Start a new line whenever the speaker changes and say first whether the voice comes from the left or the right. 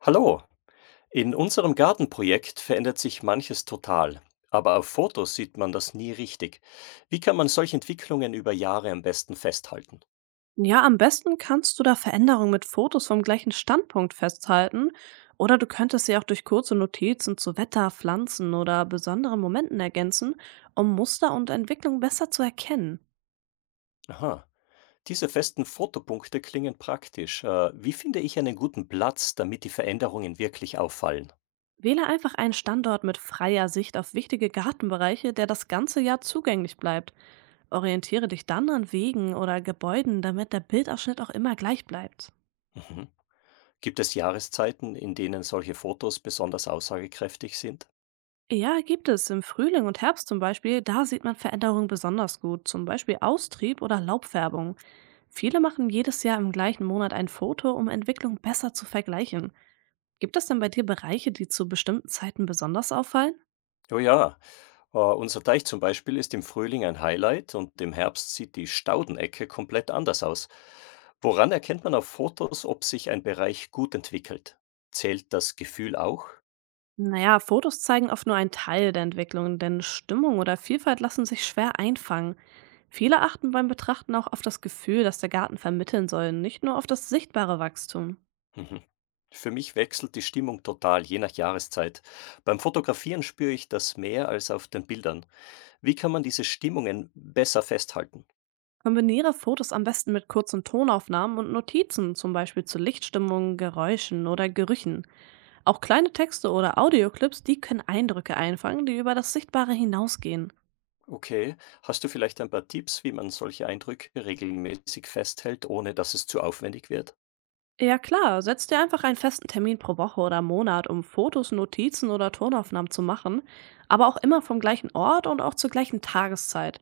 left: Hallo, in unserem Gartenprojekt verändert sich manches total, aber auf Fotos sieht man das nie richtig. Wie kann man solche Entwicklungen über Jahre am besten festhalten?
right: Ja, am besten kannst du da Veränderungen mit Fotos vom gleichen Standpunkt festhalten oder du könntest sie auch durch kurze Notizen zu Wetter, Pflanzen oder besonderen Momenten ergänzen, um Muster und Entwicklung besser zu erkennen.
left: Aha, diese festen Fotopunkte klingen praktisch. Wie finde ich einen guten Platz, damit die Veränderungen wirklich auffallen?
right: Wähle einfach einen Standort mit freier Sicht auf wichtige Gartenbereiche, der das ganze Jahr zugänglich bleibt. Orientiere dich dann an Wegen oder Gebäuden, damit der Bildausschnitt auch immer gleich bleibt.
left: Mhm. Gibt es Jahreszeiten, in denen solche Fotos besonders aussagekräftig sind?
right: Ja, gibt es im Frühling und Herbst zum Beispiel, da sieht man Veränderungen besonders gut, zum Beispiel Austrieb oder Laubfärbung. Viele machen jedes Jahr im gleichen Monat ein Foto, um Entwicklung besser zu vergleichen. Gibt es denn bei dir Bereiche, die zu bestimmten Zeiten besonders auffallen?
left: Oh ja, unser Teich zum Beispiel ist im Frühling ein Highlight und im Herbst sieht die Staudenecke komplett anders aus. Woran erkennt man auf Fotos, ob sich ein Bereich gut entwickelt? Zählt das Gefühl auch?
right: Naja, Fotos zeigen oft nur einen Teil der Entwicklung, denn Stimmung oder Vielfalt lassen sich schwer einfangen. Viele achten beim Betrachten auch auf das Gefühl, das der Garten vermitteln soll, nicht nur auf das sichtbare Wachstum.
left: Mhm. Für mich wechselt die Stimmung total, je nach Jahreszeit. Beim Fotografieren spüre ich das mehr als auf den Bildern. Wie kann man diese Stimmungen besser festhalten?
right: Kombiniere Fotos am besten mit kurzen Tonaufnahmen und Notizen, zum Beispiel zu Lichtstimmungen, Geräuschen oder Gerüchen. Auch kleine Texte oder Audioclips, die können Eindrücke einfangen, die über das Sichtbare hinausgehen.
left: Okay, hast du vielleicht ein paar Tipps, wie man solche Eindrücke regelmäßig festhält, ohne dass es zu aufwendig wird?
right: Ja klar, setz dir einfach einen festen Termin pro Woche oder Monat, um Fotos, Notizen oder Tonaufnahmen zu machen, aber auch immer vom gleichen Ort und auch zur gleichen Tageszeit.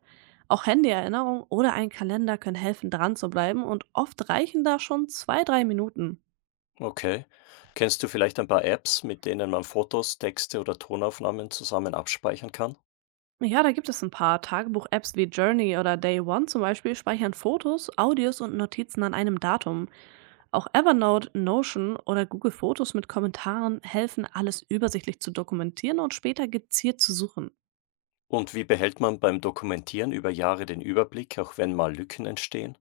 right: Auch Handyerinnerungen oder ein Kalender können helfen, dran zu bleiben und oft reichen da schon zwei, drei Minuten.
left: Okay. Kennst du vielleicht ein paar Apps, mit denen man Fotos, Texte oder Tonaufnahmen zusammen abspeichern kann?
right: Ja, da gibt es ein paar Tagebuch-Apps wie Journey oder Day One zum Beispiel speichern Fotos, Audios und Notizen an einem Datum. Auch Evernote, Notion oder Google Fotos mit Kommentaren helfen, alles übersichtlich zu dokumentieren und später gezielt zu suchen.
left: Und wie behält man beim Dokumentieren über Jahre den Überblick, auch wenn mal Lücken entstehen?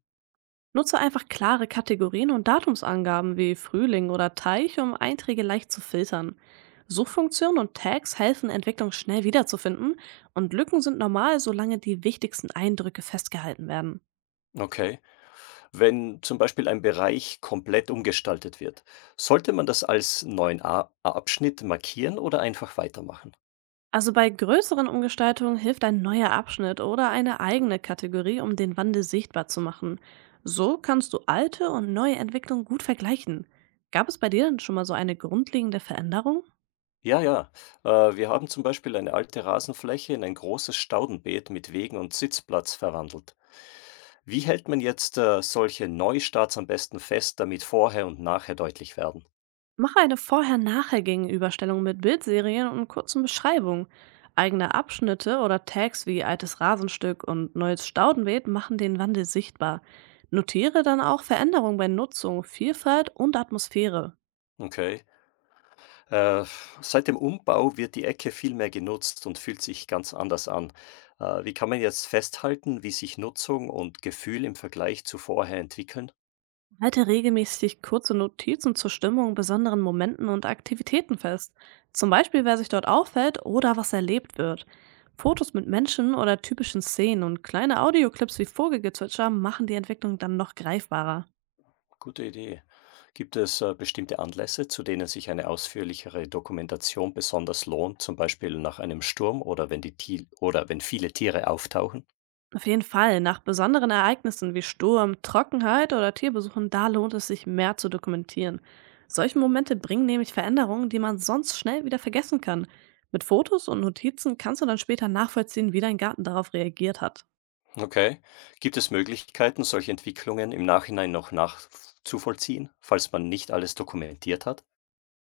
right: Nutze einfach klare Kategorien und Datumsangaben wie Frühling oder Teich, um Einträge leicht zu filtern. Suchfunktionen und Tags helfen, Entwicklung schnell wiederzufinden und Lücken sind normal, solange die wichtigsten Eindrücke festgehalten werden.
left: Okay. Wenn zum Beispiel ein Bereich komplett umgestaltet wird, sollte man das als neuen A Abschnitt markieren oder einfach weitermachen?
right: Also bei größeren Umgestaltungen hilft ein neuer Abschnitt oder eine eigene Kategorie, um den Wandel sichtbar zu machen. So kannst du alte und neue Entwicklungen gut vergleichen. Gab es bei dir denn schon mal so eine grundlegende Veränderung?
left: Ja, ja. Wir haben zum Beispiel eine alte Rasenfläche in ein großes Staudenbeet mit Wegen und Sitzplatz verwandelt. Wie hält man jetzt, solche Neustarts am besten fest, damit Vorher und Nachher deutlich werden?
right: Mache eine Vorher-Nachher-Gegenüberstellung mit Bildserien und kurzen Beschreibungen. Eigene Abschnitte oder Tags wie altes Rasenstück und neues Staudenbeet machen den Wandel sichtbar. Notiere dann auch Veränderungen bei Nutzung, Vielfalt und Atmosphäre.
left: Okay. Äh, seit dem Umbau wird die Ecke viel mehr genutzt und fühlt sich ganz anders an. Wie kann man jetzt festhalten, wie sich Nutzung und Gefühl im Vergleich zu vorher entwickeln?
right: Halte regelmäßig kurze Notizen zur Stimmung, besonderen Momenten und Aktivitäten fest. Zum Beispiel, wer sich dort auffällt oder was erlebt wird. Fotos mit Menschen oder typischen Szenen und kleine Audioclips wie Vogelgezwitscher machen die Entwicklung dann noch greifbarer.
left: Gute Idee. Gibt es, bestimmte Anlässe, zu denen sich eine ausführlichere Dokumentation besonders lohnt, zum Beispiel nach einem Sturm oder wenn die Ti oder wenn viele Tiere auftauchen?
right: Auf jeden Fall, nach besonderen Ereignissen wie Sturm, Trockenheit oder Tierbesuchen, da lohnt es sich mehr zu dokumentieren. Solche Momente bringen nämlich Veränderungen, die man sonst schnell wieder vergessen kann. Mit Fotos und Notizen kannst du dann später nachvollziehen, wie dein Garten darauf reagiert hat.
left: Okay. Gibt es Möglichkeiten, solche Entwicklungen im Nachhinein noch nachzuvollziehen, falls man nicht alles dokumentiert hat?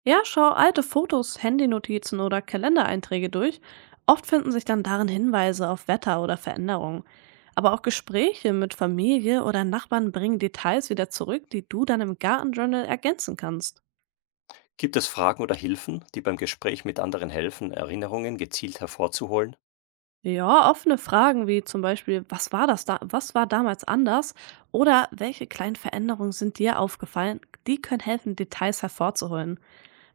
right: Ja, schau alte Fotos, Handynotizen oder Kalendereinträge durch. Oft finden sich dann darin Hinweise auf Wetter oder Veränderungen. Aber auch Gespräche mit Familie oder Nachbarn bringen Details wieder zurück, die du dann im Gartenjournal ergänzen kannst.
left: Gibt es Fragen oder Hilfen, die beim Gespräch mit anderen helfen, Erinnerungen gezielt hervorzuholen?
right: Ja, offene Fragen wie zum Beispiel, was war das da, was war damals anders oder welche kleinen Veränderungen sind dir aufgefallen, die können helfen, Details hervorzuholen.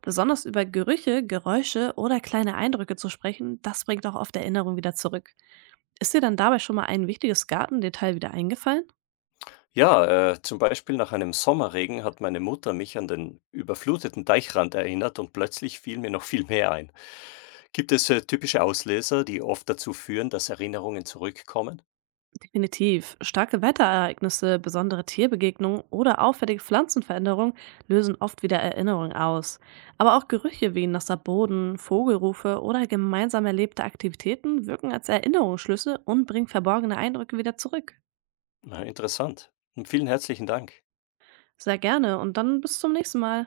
right: Besonders über Gerüche, Geräusche oder kleine Eindrücke zu sprechen, das bringt auch oft Erinnerung wieder zurück. Ist dir dann dabei schon mal ein wichtiges Gartendetail wieder eingefallen?
left: Ja, zum Beispiel nach einem Sommerregen hat meine Mutter mich an den überfluteten Deichrand erinnert und plötzlich fiel mir noch viel mehr ein. Gibt es typische Auslöser, die oft dazu führen, dass Erinnerungen zurückkommen?
right: Definitiv. Starke Wetterereignisse, besondere Tierbegegnungen oder auffällige Pflanzenveränderungen lösen oft wieder Erinnerungen aus. Aber auch Gerüche wie nasser Boden, Vogelrufe oder gemeinsam erlebte Aktivitäten wirken als Erinnerungsschlüsse und bringen verborgene Eindrücke wieder zurück.
left: Na, interessant. Und vielen herzlichen Dank.
right: Sehr gerne und dann bis zum nächsten Mal.